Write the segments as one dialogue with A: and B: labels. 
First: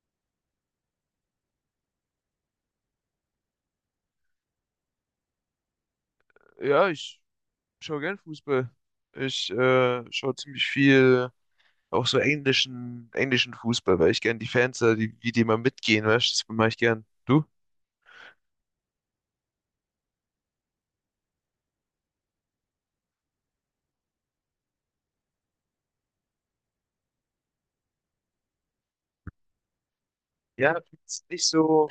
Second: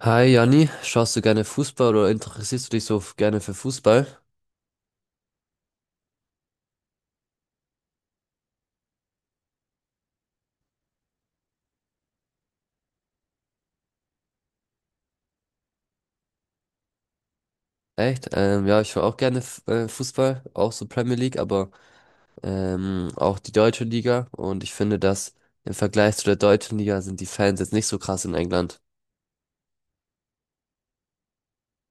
A: Hi Janni, schaust du gerne Fußball oder interessierst du dich so gerne für Fußball?
B: Ja, ich schaue gern Fußball. Ich schaue ziemlich viel auch so englischen Fußball, weil ich gern die Fans, da, die, wie die mal mitgehen, weißt du, das mache ich gern. Du?
A: Echt? Ja, ich schaue auch gerne Fußball, auch so Premier League, aber auch die deutsche Liga. Und ich finde, dass im Vergleich zu der deutschen Liga sind die Fans jetzt nicht so krass in England.
B: Ja, find's nicht so,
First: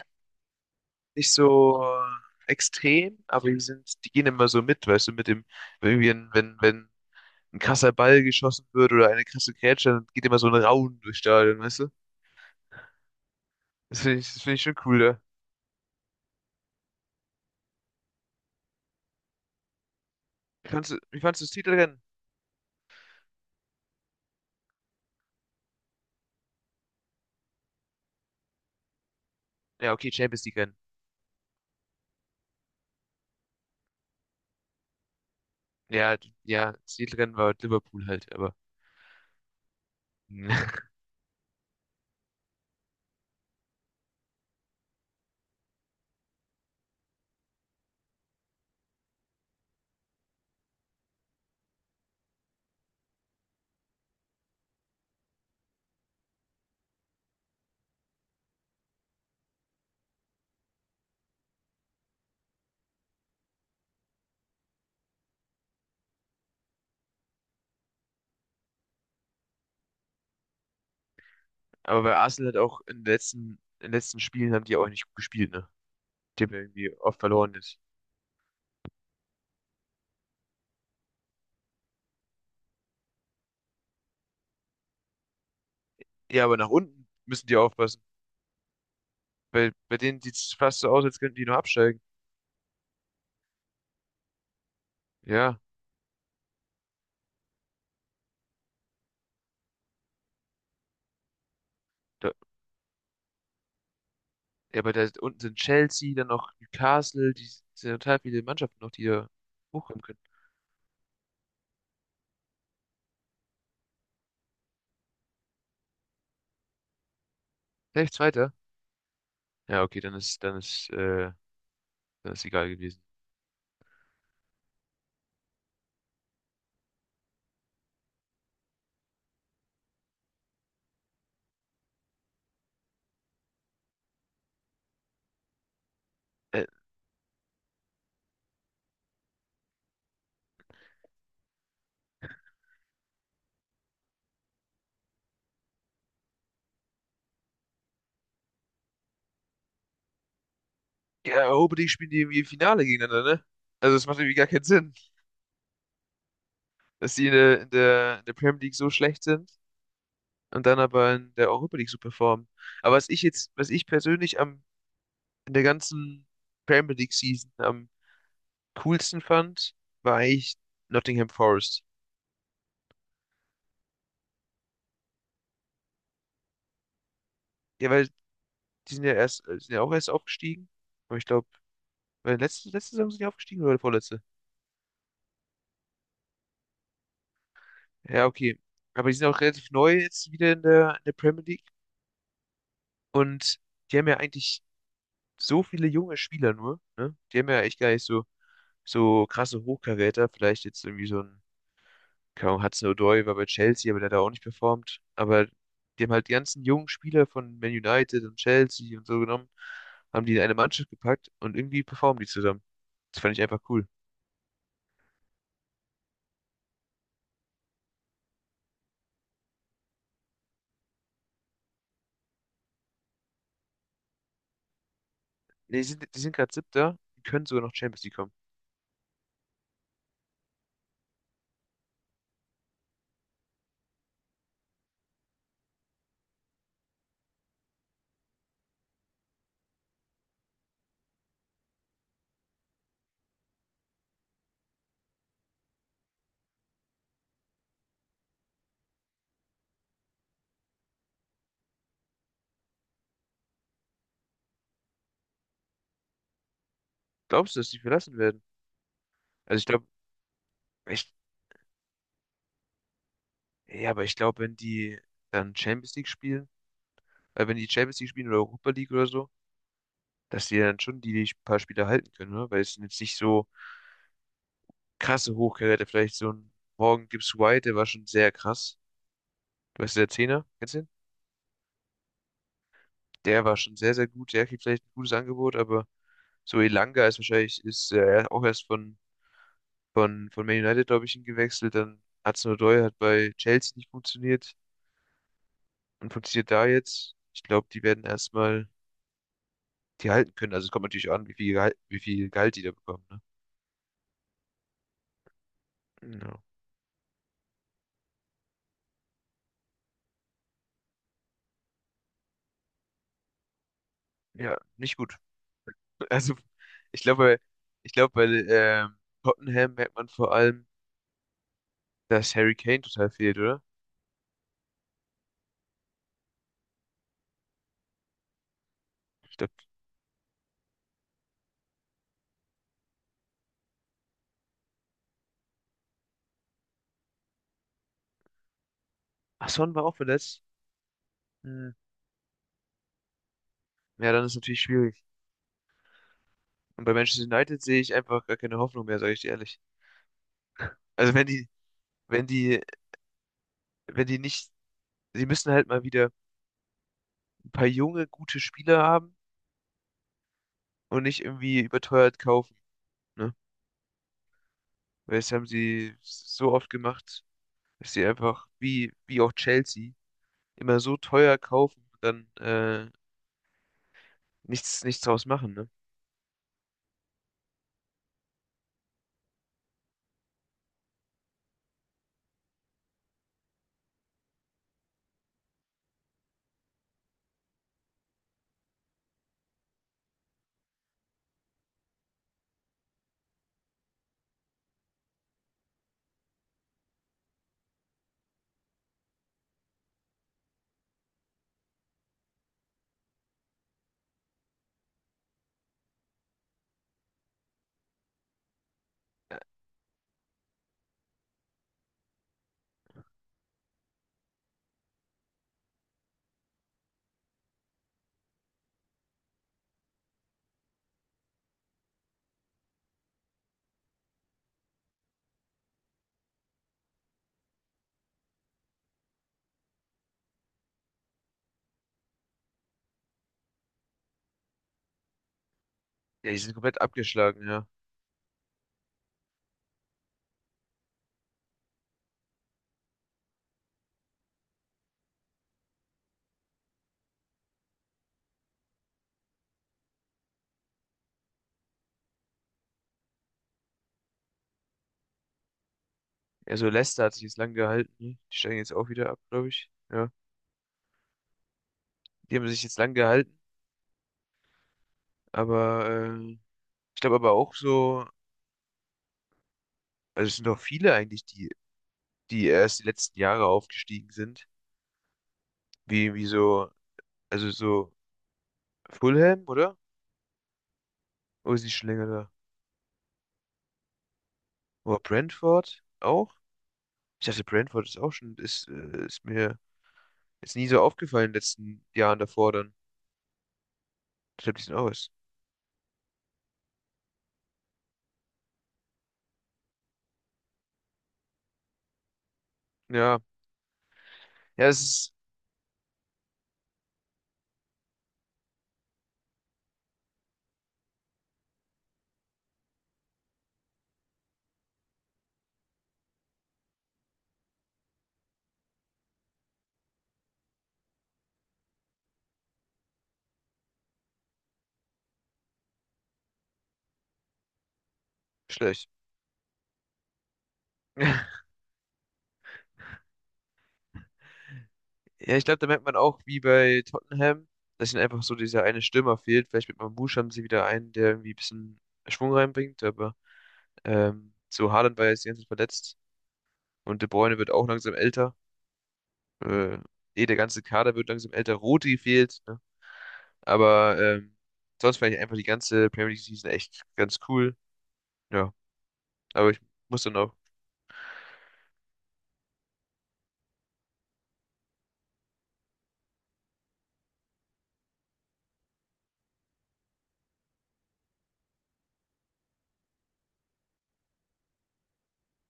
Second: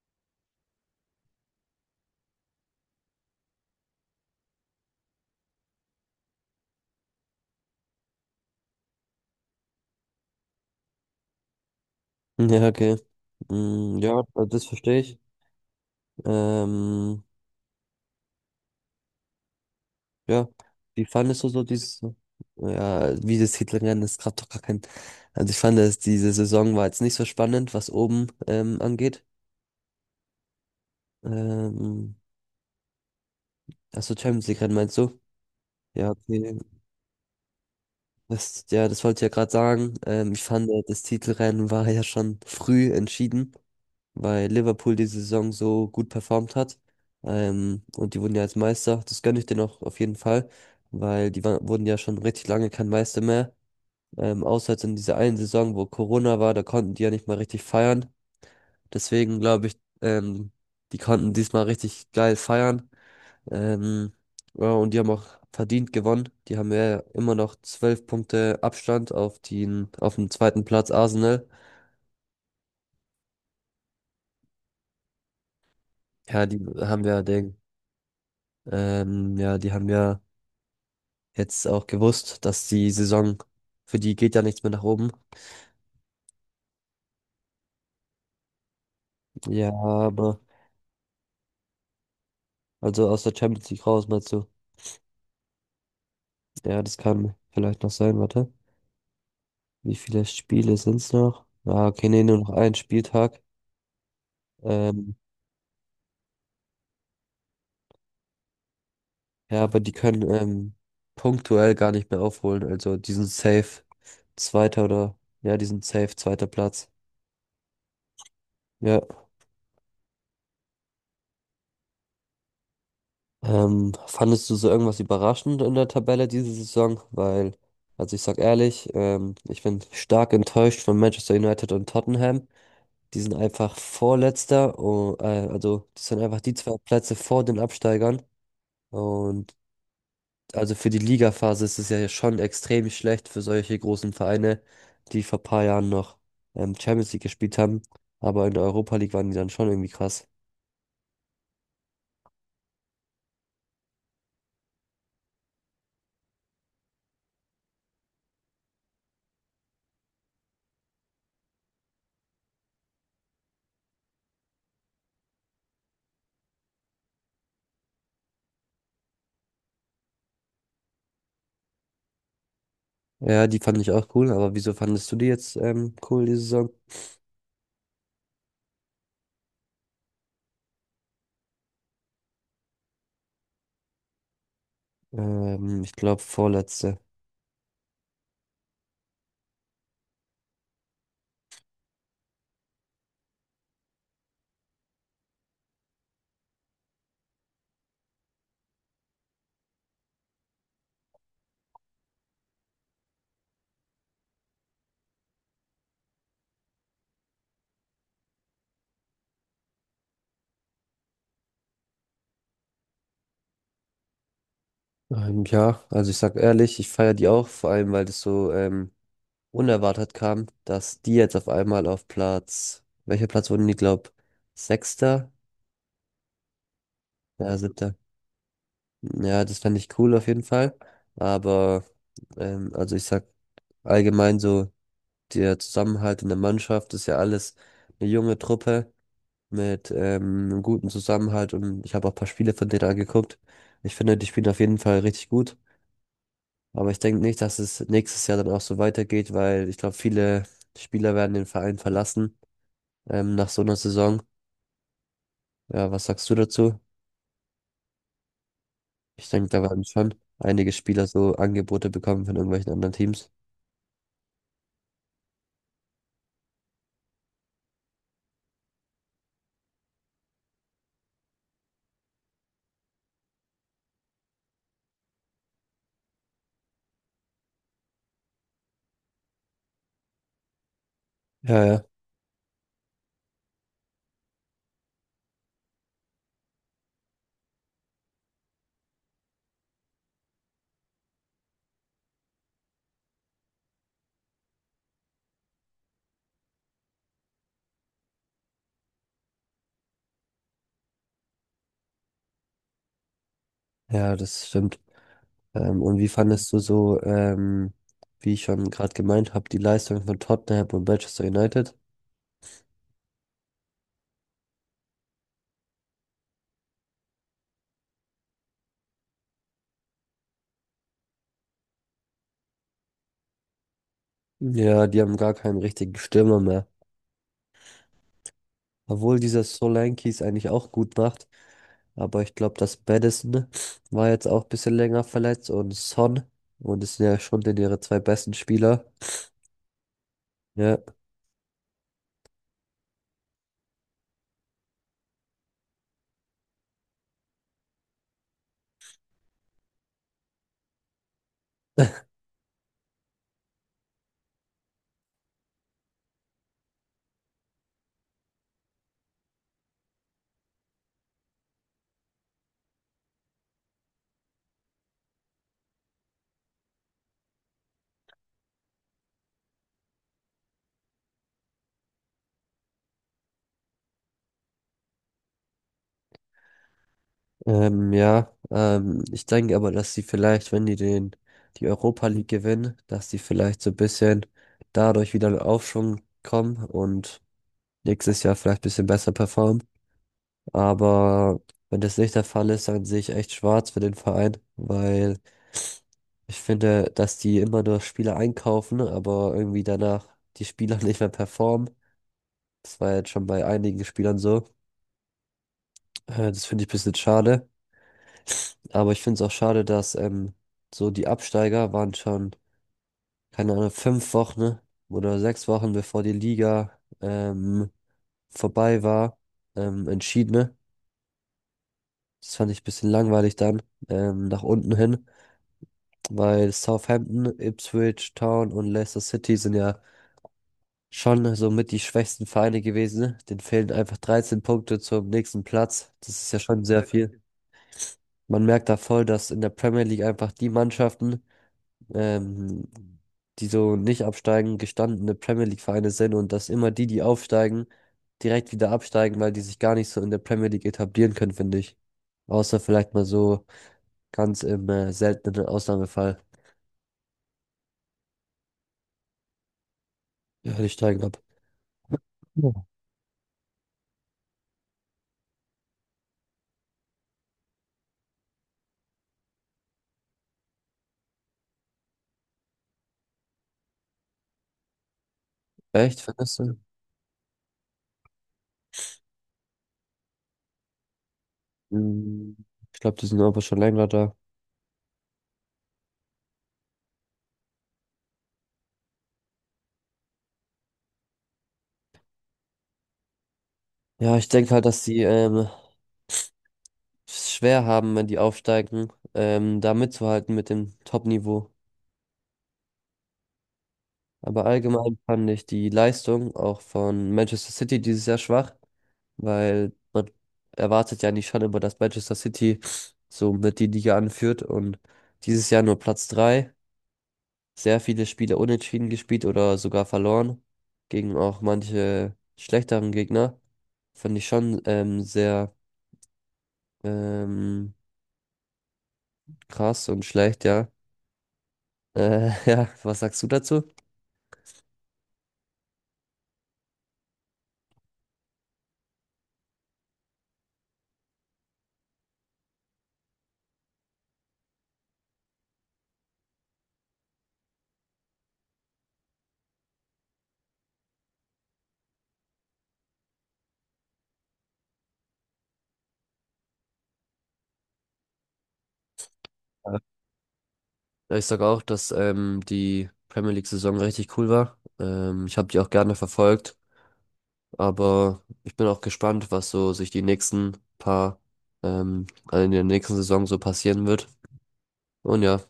B: nicht so extrem, aber die sind, die gehen immer so mit, weißt du, mit dem, wenn irgendwie wenn ein krasser Ball geschossen wird oder eine krasse Grätsche, dann geht immer so ein Raunen durchs Stadion, weißt du?
A: Ja, okay. Mm,
B: Das finde
A: ja,
B: ich, das
A: also
B: finde ich
A: das
B: schon
A: verstehe
B: cool,
A: ich.
B: ja.
A: Ähm, ja,
B: Wie fandst du,
A: wie
B: wie fandst
A: fandest
B: du
A: du
B: das
A: so dieses,
B: Titelrennen?
A: ja, wie das Hitlerrennen, das gab doch gar kein, also ich fand, dass diese Saison war jetzt nicht so spannend, was oben angeht.
B: Ja, okay, Champions League Rennen.
A: Ähm, Achso, Champions League Rennen meinst du? Ja,
B: Ja,
A: okay.
B: ja, das Titelrennen war Liverpool halt, aber.
A: Das, ja, das wollte ich ja gerade sagen. Ich fand, das Titelrennen war ja schon früh entschieden, weil Liverpool die Saison so gut performt hat. Und die wurden ja als Meister. Das gönne ich denen auch auf jeden Fall, weil die waren wurden ja schon richtig lange kein Meister mehr. Außer jetzt in dieser einen Saison, wo Corona war, da konnten die ja nicht mal richtig feiern. Deswegen glaube ich, die konnten diesmal richtig geil feiern. Ähm, ja, und die haben auch verdient gewonnen. Die haben ja immer noch 12 Punkte Abstand auf den zweiten Platz Arsenal.
B: Aber bei Arsenal hat auch in den letzten Spielen haben die auch nicht gut gespielt, ne? Die
A: Ja,
B: haben
A: die
B: irgendwie
A: haben
B: oft
A: ja
B: verloren
A: den,
B: jetzt.
A: ja, die haben ja jetzt auch gewusst, dass die Saison für die geht ja nichts mehr nach oben.
B: Ja, aber nach unten müssen die aufpassen.
A: Ja,
B: Bei denen sieht
A: aber
B: es fast so aus, als könnten die nur absteigen.
A: also aus der Champions League raus, meinst du?
B: Ja,
A: Ja, das kann vielleicht noch sein, warte. Wie viele Spiele sind's noch? Ah, okay, nee,
B: da,
A: nur noch ein Spieltag.
B: ja, aber da
A: Ähm,
B: unten sind Chelsea, dann noch Newcastle, die sind total viele Mannschaften noch, die da
A: Ja, aber die
B: hochkommen können.
A: können punktuell gar nicht mehr aufholen. Also die sind safe Zweiter oder ja, die sind safe zweiter Platz.
B: Vielleicht Zweiter?
A: Ja.
B: Ja, okay, dann ist egal gewesen.
A: Fandest du so irgendwas überraschend in der Tabelle diese Saison? Weil, also ich sag ehrlich, ich bin stark enttäuscht von Manchester United und Tottenham. Die sind einfach Vorletzter, oh, also das sind einfach die
B: Äh,
A: zwei Plätze vor den Absteigern. Und also für die Ligaphase ist es ja schon extrem schlecht für solche großen Vereine, die vor ein paar Jahren noch Champions League gespielt haben. Aber in der Europa League waren die dann schon irgendwie krass.
B: Ja, Europa League spielen die irgendwie im Finale gegeneinander, ne? Also es macht irgendwie gar keinen Sinn, dass die in der Premier League so schlecht sind und dann aber in der Europa League so performen. Aber was ich persönlich am, in der ganzen Premier League Season am coolsten fand, war eigentlich Nottingham Forest.
A: Ja, die fand ich auch cool, aber wieso fandest du die jetzt cool, die Saison?
B: Ja, weil die sind ja erst, sind ja auch erst aufgestiegen. Aber ich glaube, letzte Saison sind die aufgestiegen oder vorletzte?
A: Ich glaube vorletzte.
B: Ja, okay. Aber die sind auch relativ neu jetzt wieder in der Premier League. Und die haben ja eigentlich so viele junge Spieler nur, ne? Die haben ja echt gar nicht so, so krasse Hochkaräter. Vielleicht jetzt irgendwie so ein, keine Ahnung, Hudson-Odoi war bei Chelsea, aber der hat da auch nicht performt. Aber die haben halt die ganzen jungen Spieler von Man United und Chelsea und so genommen, haben die in eine Mannschaft gepackt und irgendwie performen die zusammen. Das fand ich einfach cool.
A: Ja, also ich sag ehrlich, ich feiere die auch, vor allem weil das so unerwartet kam, dass die jetzt auf einmal auf Platz, welcher Platz wurden die, glaub, Sechster?
B: Nee, die sind gerade Siebter, die können
A: Ja,
B: sogar noch
A: siebter.
B: Champions League kommen.
A: Ja, das fände ich cool auf jeden Fall. Aber, also ich sag allgemein so, der Zusammenhalt in der Mannschaft ist ja alles eine junge Truppe mit einem guten Zusammenhalt und ich habe auch ein paar Spiele von denen angeguckt. Ich finde, die spielen auf jeden Fall richtig gut. Aber ich denke nicht, dass es nächstes Jahr dann auch so weitergeht, weil ich glaube, viele Spieler werden den Verein verlassen nach so einer Saison. Ja, was sagst du dazu?
B: Glaubst du, dass die verlassen werden?
A: Ich denke,
B: Also
A: da
B: ich
A: werden
B: glaube,
A: schon einige Spieler
B: ich,
A: so Angebote bekommen von irgendwelchen anderen Teams.
B: ja, aber ich glaube, wenn die dann Champions League spielen, wenn die Champions League spielen oder Europa League oder so, dass die dann schon die, paar Spiele halten können, ne? Weil es sind jetzt nicht so krasse Hochkaräter. Vielleicht so ein Morgan Gibbs White, der war schon sehr krass. Du weißt, der Zehner, kennst du den?
A: Ja, ja.
B: Der war schon sehr, sehr gut. Der kriegt vielleicht ein gutes Angebot, aber so Elanga ist wahrscheinlich, ist auch erst von, von Man United, glaube ich, hingewechselt. Dann Hudson Odoi hat bei Chelsea nicht funktioniert und funktioniert da jetzt. Ich glaube, die werden erstmal die halten können. Also es kommt natürlich an, wie viel Gehalt die da bekommen, ne?
A: Ja, das stimmt. Und wie
B: Ja,
A: fandest du so, wie ich schon gerade gemeint habe, die Leistung von Tottenham und Manchester United?
B: ja, nicht gut. Also, ich glaube, ich glaube, bei Tottenham merkt man vor allem, dass Harry Kane total fehlt, oder?
A: Ja, die haben gar keinen richtigen Stürmer mehr. Obwohl
B: Ich
A: dieser
B: glaube,
A: Solanke es eigentlich auch gut macht. Aber ich glaube, das Maddison war jetzt auch ein bisschen länger verletzt und Son. Und es sind ja schon denn ihre zwei besten Spieler.
B: ach, Son war auch verletzt.
A: Ja.
B: Hm. Ja, dann ist natürlich schwierig. Und bei Manchester United sehe ich einfach gar keine Hoffnung mehr, sage ich dir ehrlich. Also wenn die, wenn die nicht, sie müssen halt mal wieder ein paar junge, gute Spieler haben und nicht irgendwie überteuert kaufen, ne? Weil das haben sie so oft gemacht, dass sie einfach, wie auch Chelsea, immer so teuer kaufen und dann nichts draus machen, ne?
A: Ja, Ich denke aber, dass sie vielleicht, wenn die die Europa League gewinnen, dass sie vielleicht so ein bisschen dadurch wieder in Aufschwung kommen und nächstes Jahr vielleicht ein bisschen besser performen. Aber wenn das nicht der Fall ist, dann sehe ich echt schwarz für den Verein, weil ich finde, dass die immer nur Spieler einkaufen, aber irgendwie danach die Spieler nicht mehr performen. Das war jetzt schon bei einigen Spielern so. Das finde ich ein bisschen schade. Aber ich finde es auch
B: Äh,
A: schade, dass so die Absteiger waren schon, keine Ahnung, 5 Wochen oder 6 Wochen, bevor die Liga vorbei war, entschieden, ne? Das fand ich ein bisschen langweilig dann, nach unten hin, weil Southampton, Ipswich Town und Leicester City sind ja schon so mit die schwächsten Vereine gewesen, ne? Denen fehlen einfach 13 Punkte zum nächsten Platz. Das ist
B: Ja, die
A: ja
B: sind
A: schon
B: komplett
A: sehr viel.
B: abgeschlagen, ja.
A: Man merkt da voll, dass in der Premier League einfach die Mannschaften, ähm, die so nicht absteigen, gestandene Premier League-Vereine sind und dass immer die, die aufsteigen, direkt wieder absteigen, weil die sich gar nicht so in der Premier League etablieren können, finde ich. Außer vielleicht mal so ganz im seltenen Ausnahmefall.
B: Ja, so Leicester hat sich jetzt lang gehalten, ne? Die steigen jetzt auch wieder ab, glaube ich. Ja.
A: Ja, die steigen ab.
B: Die haben
A: Ja.
B: sich jetzt lang gehalten, aber ich glaube aber auch so, also es sind doch viele eigentlich, die erst die letzten Jahre aufgestiegen sind.
A: Echt,
B: Wie, wie
A: findest du?
B: so, also so Fulham, oder? Oder ist die schon länger da?
A: Hm, Ich glaube, die sind aber schon länger da.
B: Oder Brentford auch? Ich dachte, Brentford ist auch schon, ist, ist mir jetzt nie so aufgefallen in den letzten Jahren davor dann.
A: Ja, ich
B: Ich
A: denke
B: glaube, die
A: halt,
B: sind
A: dass
B: auch
A: die
B: was.
A: es schwer haben, wenn die aufsteigen, da mitzuhalten mit dem Top-Niveau.
B: Ja,
A: Aber
B: ja, es
A: allgemein
B: ist
A: fand ich die Leistung auch von Manchester City dieses Jahr schwach, weil man erwartet ja nicht schon immer, dass Manchester City so mit die Liga anführt und dieses Jahr nur Platz drei sehr viele Spiele unentschieden gespielt oder sogar verloren gegen auch manche schlechteren Gegner. Fand ich schon sehr ähm,
B: schlecht.
A: krass und schlecht, ja. Ja, was sagst du dazu?
B: Ja, ich glaube, da merkt man auch, wie bei Tottenham, dass ihnen einfach so dieser eine Stürmer fehlt. Vielleicht mit Mamouche haben sie wieder einen, der irgendwie ein bisschen Schwung reinbringt, aber so Haaland war ja jetzt die ganze Zeit verletzt und De Bruyne wird auch langsam älter. Äh, Der ganze Kader wird langsam älter. Rodri fehlt, ne? Aber sonst fand ich einfach die ganze Premier League Season echt ganz cool. Ja, aber ich muss dann auch.
A: Ja, ich sage auch, dass die Premier League-Saison richtig cool war. Ich habe die auch gerne verfolgt, aber ich bin auch gespannt, was so sich die nächsten paar also in der nächsten Saison so passieren wird. Und ja.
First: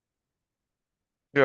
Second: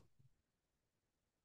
B: Ja